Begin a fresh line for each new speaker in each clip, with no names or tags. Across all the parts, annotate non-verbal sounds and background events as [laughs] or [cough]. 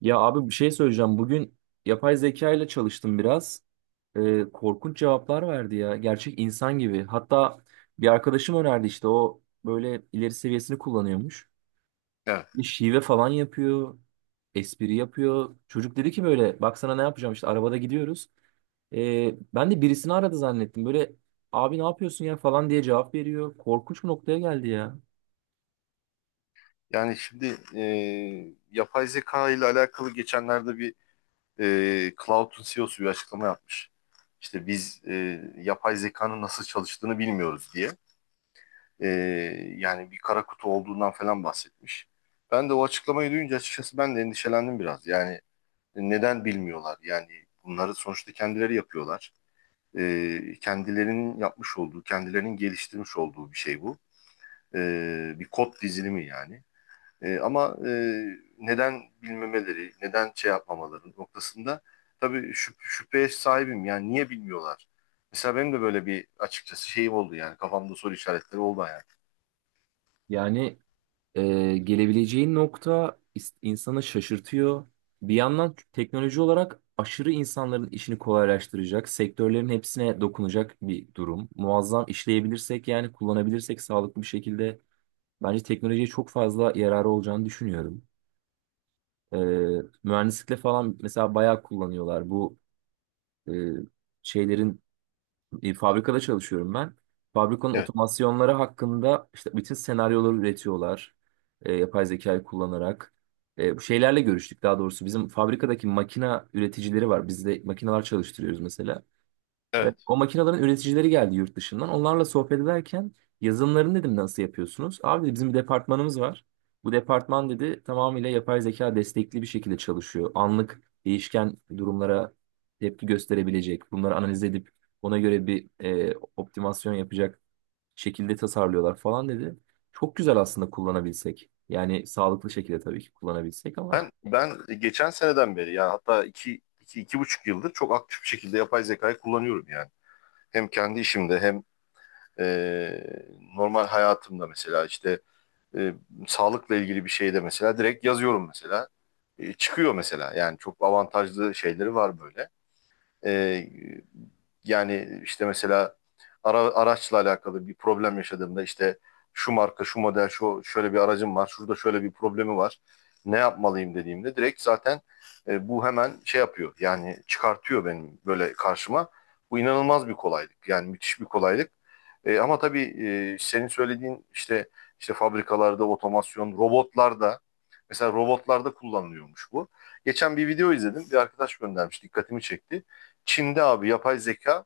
Ya abi bir şey söyleyeceğim. Bugün yapay zeka ile çalıştım biraz. Korkunç cevaplar verdi ya. Gerçek insan gibi. Hatta bir arkadaşım önerdi işte o böyle ileri seviyesini kullanıyormuş.
Evet.
Bir şive falan yapıyor. Espri yapıyor. Çocuk dedi ki böyle bak sana ne yapacağım işte arabada gidiyoruz. Ben de birisini aradı zannettim. Böyle abi ne yapıyorsun ya falan diye cevap veriyor. Korkunç bir noktaya geldi ya.
Yani şimdi yapay zeka ile alakalı geçenlerde bir Cloud'un CEO'su bir açıklama yapmış. İşte biz yapay zekanın nasıl çalıştığını bilmiyoruz diye. E, Yani bir kara kutu olduğundan falan bahsetmiş. Ben de o açıklamayı duyunca açıkçası ben de endişelendim biraz. Yani neden bilmiyorlar? Yani bunları sonuçta kendileri yapıyorlar. Kendilerinin yapmış olduğu, kendilerinin geliştirmiş olduğu bir şey bu. E, Bir kod dizilimi yani. Ama neden bilmemeleri, neden şey yapmamaları noktasında tabii şüpheye sahibim. Yani niye bilmiyorlar? Mesela benim de böyle bir açıkçası şeyim oldu yani kafamda soru işaretleri oldu yani.
Yani, gelebileceği nokta insanı şaşırtıyor. Bir yandan teknoloji olarak aşırı insanların işini kolaylaştıracak, sektörlerin hepsine dokunacak bir durum. Muazzam işleyebilirsek yani kullanabilirsek sağlıklı bir şekilde bence teknolojiye çok fazla yararı olacağını düşünüyorum. Ee, mühendislikte falan mesela bayağı kullanıyorlar bu e, şeylerin fabrikada çalışıyorum ben. Fabrikanın
Evet,
otomasyonları hakkında işte bütün senaryoları üretiyorlar. Yapay zekayı kullanarak. Bu şeylerle görüştük daha doğrusu. Bizim fabrikadaki makina üreticileri var. Biz de makineler çalıştırıyoruz mesela. Evet,
evet.
o makinelerin üreticileri geldi yurt dışından. Onlarla sohbet ederken yazılımlarını dedim nasıl yapıyorsunuz? Abi dedi, bizim bir departmanımız var. Bu departman dedi tamamıyla yapay zeka destekli bir şekilde çalışıyor. Anlık değişken durumlara tepki gösterebilecek, bunları analiz edip ona göre bir optimasyon yapacak şekilde tasarlıyorlar falan dedi. Çok güzel aslında kullanabilsek. Yani sağlıklı şekilde tabii ki kullanabilsek ama
Ben geçen seneden beri yani hatta 2,5 yıldır çok aktif bir şekilde yapay zekayı kullanıyorum yani. Hem kendi işimde hem e, normal hayatımda mesela işte e, sağlıkla ilgili bir şeyde mesela direkt yazıyorum mesela. Çıkıyor mesela. Yani çok avantajlı şeyleri var böyle. Ee, Yani işte mesela araçla alakalı bir problem yaşadığımda işte şu marka, şu model, şu şöyle bir aracım var, şurada şöyle bir problemi var. Ne yapmalıyım dediğimde direkt zaten bu hemen şey yapıyor. Yani çıkartıyor benim böyle karşıma. Bu inanılmaz bir kolaylık. Yani müthiş bir kolaylık. Ama tabii senin söylediğin işte fabrikalarda otomasyon, robotlarda mesela robotlarda kullanılıyormuş bu. Geçen bir video izledim. Bir arkadaş göndermiş, dikkatimi çekti. Çin'de abi yapay zeka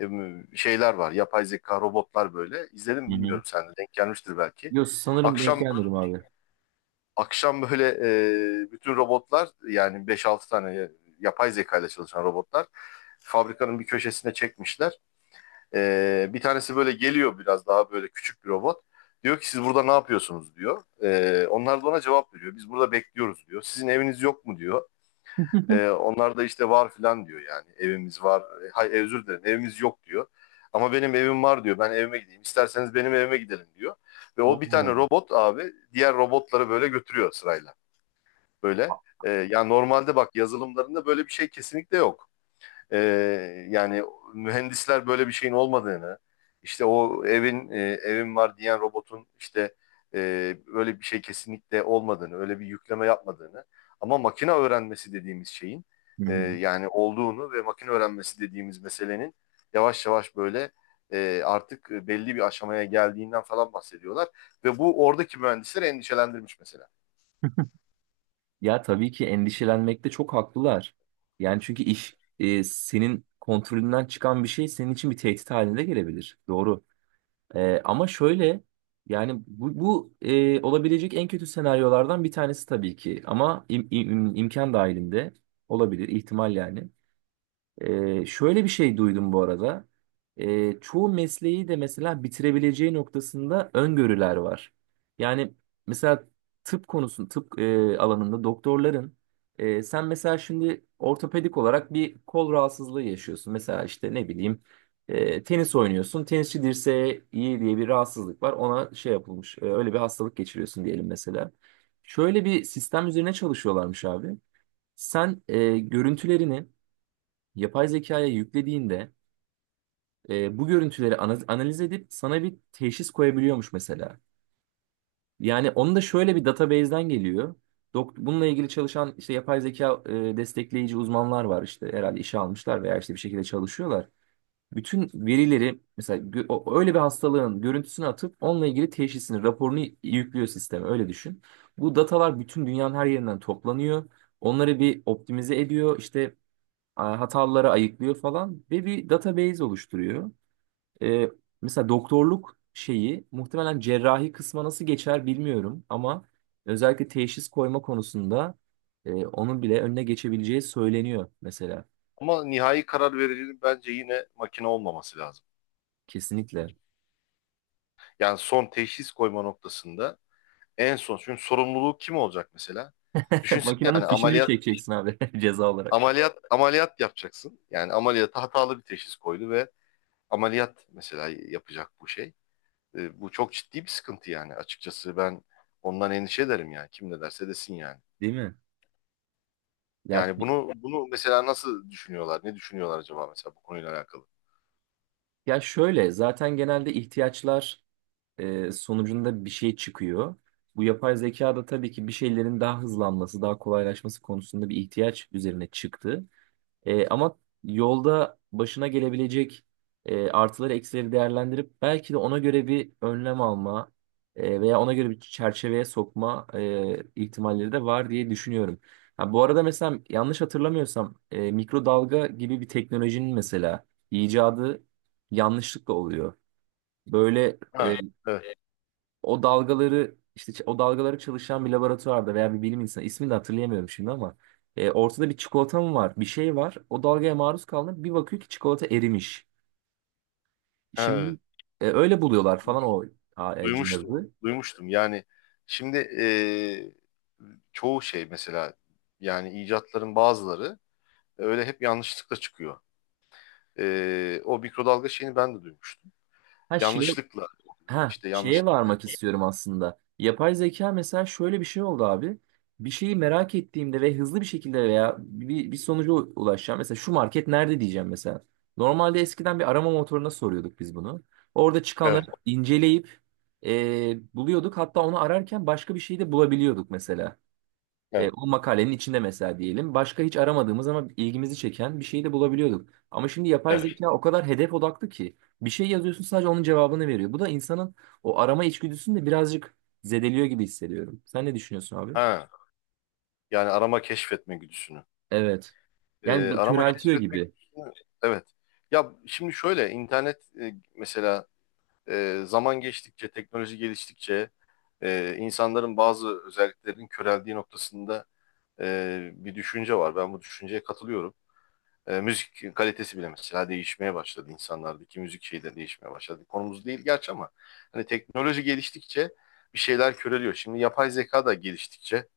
e, şeyler var. Yapay zeka robotlar böyle. İzledim
hı
mi
hı.
bilmiyorum sen de denk gelmiştir
[laughs]
belki.
Yok sanırım denk
Akşam
gelmedim abi.
akşam böyle bütün robotlar yani beş altı tane yapay zeka ile çalışan robotlar fabrikanın bir köşesine çekmişler. Bir tanesi böyle geliyor biraz daha böyle küçük bir robot. Diyor ki siz burada ne yapıyorsunuz diyor. Onlar da ona cevap veriyor. Biz burada bekliyoruz diyor. Sizin eviniz yok mu diyor. Onlar da işte var filan diyor yani. Evimiz var. Özür dilerim evimiz yok diyor. Ama benim evim var diyor. Ben evime gideyim. İsterseniz benim evime gidelim diyor. Ve o bir tane
Oo.
robot abi diğer robotları böyle götürüyor sırayla. Böyle. Yani normalde bak yazılımlarında böyle bir şey kesinlikle yok, e, yani mühendisler böyle bir şeyin olmadığını, işte o evin var diyen robotun işte e, öyle bir şey kesinlikle olmadığını, öyle bir yükleme yapmadığını, ama makine öğrenmesi dediğimiz şeyin
Hı hı.
yani olduğunu ve makine öğrenmesi dediğimiz meselenin yavaş yavaş böyle artık belli bir aşamaya geldiğinden falan bahsediyorlar ve bu oradaki mühendisleri endişelendirmiş mesela.
Ya tabii ki endişelenmekte çok haklılar. Yani çünkü iş senin kontrolünden çıkan bir şey senin için bir tehdit haline de gelebilir. Doğru. Ama şöyle yani bu olabilecek en kötü senaryolardan bir tanesi tabii ki. Ama imkan dahilinde olabilir ihtimal yani. Şöyle bir şey duydum bu arada. Çoğu mesleği de mesela bitirebileceği noktasında öngörüler var. Yani mesela tıp alanında doktorların sen mesela şimdi ortopedik olarak bir kol rahatsızlığı yaşıyorsun. Mesela işte ne bileyim tenis oynuyorsun. Tenisçi dirseği iyi diye bir rahatsızlık var. Ona şey yapılmış. Öyle bir hastalık geçiriyorsun diyelim mesela. Şöyle bir sistem üzerine çalışıyorlarmış abi. Sen görüntülerini yapay zekaya yüklediğinde bu görüntüleri analiz edip sana bir teşhis koyabiliyormuş mesela. Yani onu da şöyle bir database'den geliyor. Dok bununla ilgili çalışan işte yapay zeka destekleyici uzmanlar var işte herhalde işe almışlar veya işte bir şekilde çalışıyorlar. Bütün verileri mesela öyle bir hastalığın görüntüsünü atıp onunla ilgili teşhisini, raporunu yüklüyor sisteme öyle düşün. Bu datalar bütün dünyanın her yerinden toplanıyor. Onları bir optimize ediyor. İşte hataları ayıklıyor falan ve bir database oluşturuyor. Ee, mesela doktorluk şeyi muhtemelen cerrahi kısma nasıl geçer bilmiyorum ama özellikle teşhis koyma konusunda onun bile önüne geçebileceği söyleniyor mesela.
Ama nihai karar vericinin bence yine makine olmaması lazım.
Kesinlikle.
Yani son teşhis koyma noktasında en son, çünkü sorumluluğu kim olacak mesela?
[laughs]
Düşünsene,
Makinenin
yani
fişini mi
ameliyat
çekeceksin abi [laughs] ceza olarak?
ameliyat ameliyat yapacaksın. Yani ameliyata hatalı bir teşhis koydu ve ameliyat mesela yapacak bu şey. Bu çok ciddi bir sıkıntı yani, açıkçası ben ondan endişe ederim yani, kim ne derse desin yani.
Değil mi? Ya,
Yani bunu mesela nasıl düşünüyorlar? Ne düşünüyorlar acaba mesela bu konuyla alakalı?
ya şöyle zaten genelde ihtiyaçlar sonucunda bir şey çıkıyor. Bu yapay zeka da tabii ki bir şeylerin daha hızlanması, daha kolaylaşması konusunda bir ihtiyaç üzerine çıktı. Ama yolda başına gelebilecek artıları eksileri değerlendirip belki de ona göre bir önlem alma veya ona göre bir çerçeveye sokma ihtimalleri de var diye düşünüyorum. Ha, bu arada mesela yanlış hatırlamıyorsam mikrodalga gibi bir teknolojinin mesela icadı yanlışlıkla oluyor. Böyle
Ha, evet,
o dalgaları işte o dalgaları çalışan bir laboratuvarda veya bir bilim insanı ismini de hatırlayamıyorum şimdi ama ortada bir çikolata mı var bir şey var o dalgaya maruz kaldı bir bakıyor ki çikolata erimiş.
evet.
Şimdi öyle buluyorlar falan o
Duymuştum onu.
cihazı.
Duymuştum. Yani şimdi çoğu şey mesela, yani icatların bazıları öyle hep yanlışlıkla çıkıyor. O mikrodalga şeyini ben de duymuştum.
Her şeye
Yanlışlıkla,
Ha,
işte
şeye
yanlışlıkla
varmak
yapılıyor.
istiyorum aslında. Yapay zeka mesela şöyle bir şey oldu abi. Bir şeyi merak ettiğimde ve hızlı bir şekilde veya bir sonuca ulaşacağım. Mesela şu market nerede diyeceğim mesela. Normalde eskiden bir arama motoruna soruyorduk biz bunu. Orada çıkanları
Evet,
inceleyip buluyorduk. Hatta onu ararken başka bir şey de bulabiliyorduk mesela. E,
evet,
o makalenin içinde mesela diyelim. Başka hiç aramadığımız ama ilgimizi çeken bir şeyi de bulabiliyorduk. Ama şimdi yapay
evet.
zeka o kadar hedef odaklı ki bir şey yazıyorsun sadece onun cevabını veriyor. Bu da insanın o arama içgüdüsünü de birazcık zedeliyor gibi hissediyorum. Sen ne düşünüyorsun abi?
Ha, yani arama keşfetme güdüsünü.
Evet. Yani
Arama
köreltiyor
keşfetme
gibi.
güdüsünü, evet. Ya şimdi şöyle internet mesela, zaman geçtikçe, teknoloji geliştikçe, insanların bazı özelliklerinin köreldiği noktasında bir düşünce var. Ben bu düşünceye katılıyorum. Müzik kalitesi bile mesela değişmeye başladı, insanlardaki müzik şeyi de değişmeye başladı. Konumuz değil gerçi ama, hani teknoloji geliştikçe bir şeyler köreliyor. Şimdi yapay zeka da geliştikçe,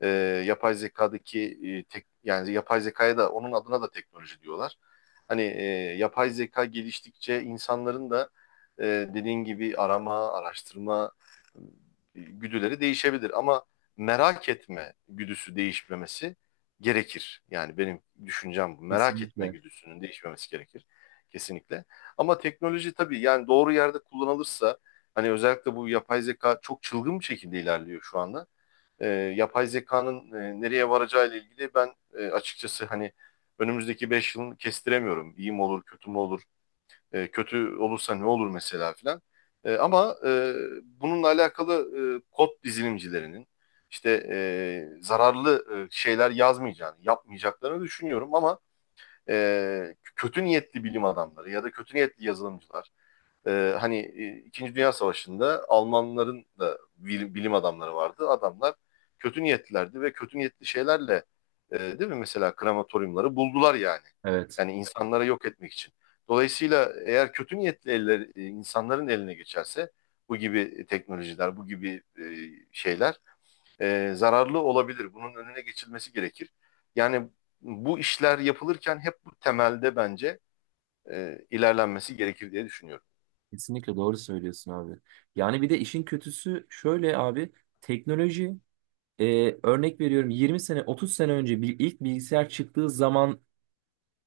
e, yapay zekadaki yani yapay zekaya da onun adına da teknoloji diyorlar. Hani yapay zeka geliştikçe insanların da e, dediğin gibi arama, araştırma e, güdüleri değişebilir, ama merak etme güdüsü değişmemesi gerekir. Yani benim düşüncem bu. Merak etme
Kesinlikle.
güdüsünün değişmemesi gerekir kesinlikle. Ama teknoloji tabii, yani doğru yerde kullanılırsa, hani özellikle bu yapay zeka çok çılgın bir şekilde ilerliyor şu anda, e, yapay zekanın nereye varacağıyla ilgili ben açıkçası, hani önümüzdeki 5 yılını kestiremiyorum. İyi mi olur, kötü mü olur, kötü olursa ne olur mesela filan. Ama bununla alakalı, kod dizilimcilerinin işte zararlı şeyler yazmayacağını, yapmayacaklarını düşünüyorum, ama kötü niyetli bilim adamları ya da kötü niyetli yazılımcılar, hani İkinci Dünya Savaşı'nda Almanların da bilim adamları vardı. Adamlar kötü niyetlilerdi ve kötü niyetli şeylerle, değil mi, mesela krematoryumları buldular yani.
Evet.
Yani insanlara yok etmek için. Dolayısıyla eğer kötü niyetli eller, insanların eline geçerse, bu gibi teknolojiler, bu gibi şeyler zararlı olabilir. Bunun önüne geçilmesi gerekir. Yani bu işler yapılırken hep bu temelde bence ilerlenmesi gerekir diye düşünüyorum.
Kesinlikle doğru söylüyorsun abi. Yani bir de işin kötüsü şöyle abi. Teknoloji örnek veriyorum 20 sene 30 sene önce bir ilk bilgisayar çıktığı zaman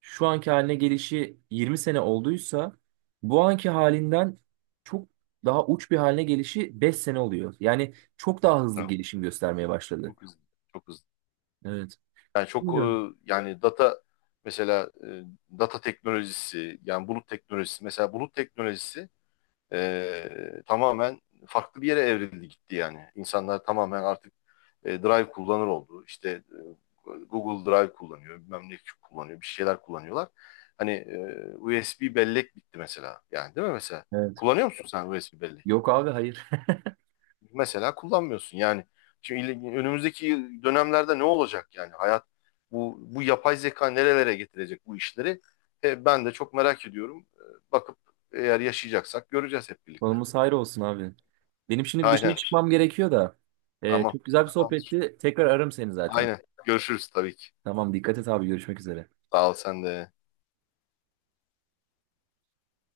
şu anki haline gelişi 20 sene olduysa bu anki halinden çok daha uç bir haline gelişi 5 sene oluyor. Yani çok daha hızlı gelişim göstermeye başladı.
Çok hızlı. Çok hızlı.
Evet.
Yani çok
Bilmiyorum.
yani data mesela, data teknolojisi, yani bulut teknolojisi, mesela bulut teknolojisi tamamen farklı bir yere evrildi gitti yani. İnsanlar tamamen artık Drive kullanır oldu. İşte Google Drive kullanıyor, bilmem ne kullanıyor, bir şeyler kullanıyorlar. Hani USB bellek bitti mesela. Yani değil mi mesela?
Evet.
Kullanıyor musun sen USB bellek?
Yok abi hayır. [laughs]
Mesela kullanmıyorsun. Yani şimdi önümüzdeki dönemlerde ne olacak, yani hayat, bu yapay zeka nerelere getirecek bu işleri? Ben de çok merak ediyorum. Bakıp, eğer yaşayacaksak göreceğiz hep birlikte.
Konumuz hayır olsun abi. Benim şimdi bir dışarı
Aynen.
çıkmam gerekiyor da. Ee,
Tamam.
çok güzel bir
Tamamdır.
sohbetti. Tekrar ararım seni zaten.
Aynen. Görüşürüz tabii ki.
Tamam dikkat et abi görüşmek üzere.
Sağ ol sen de.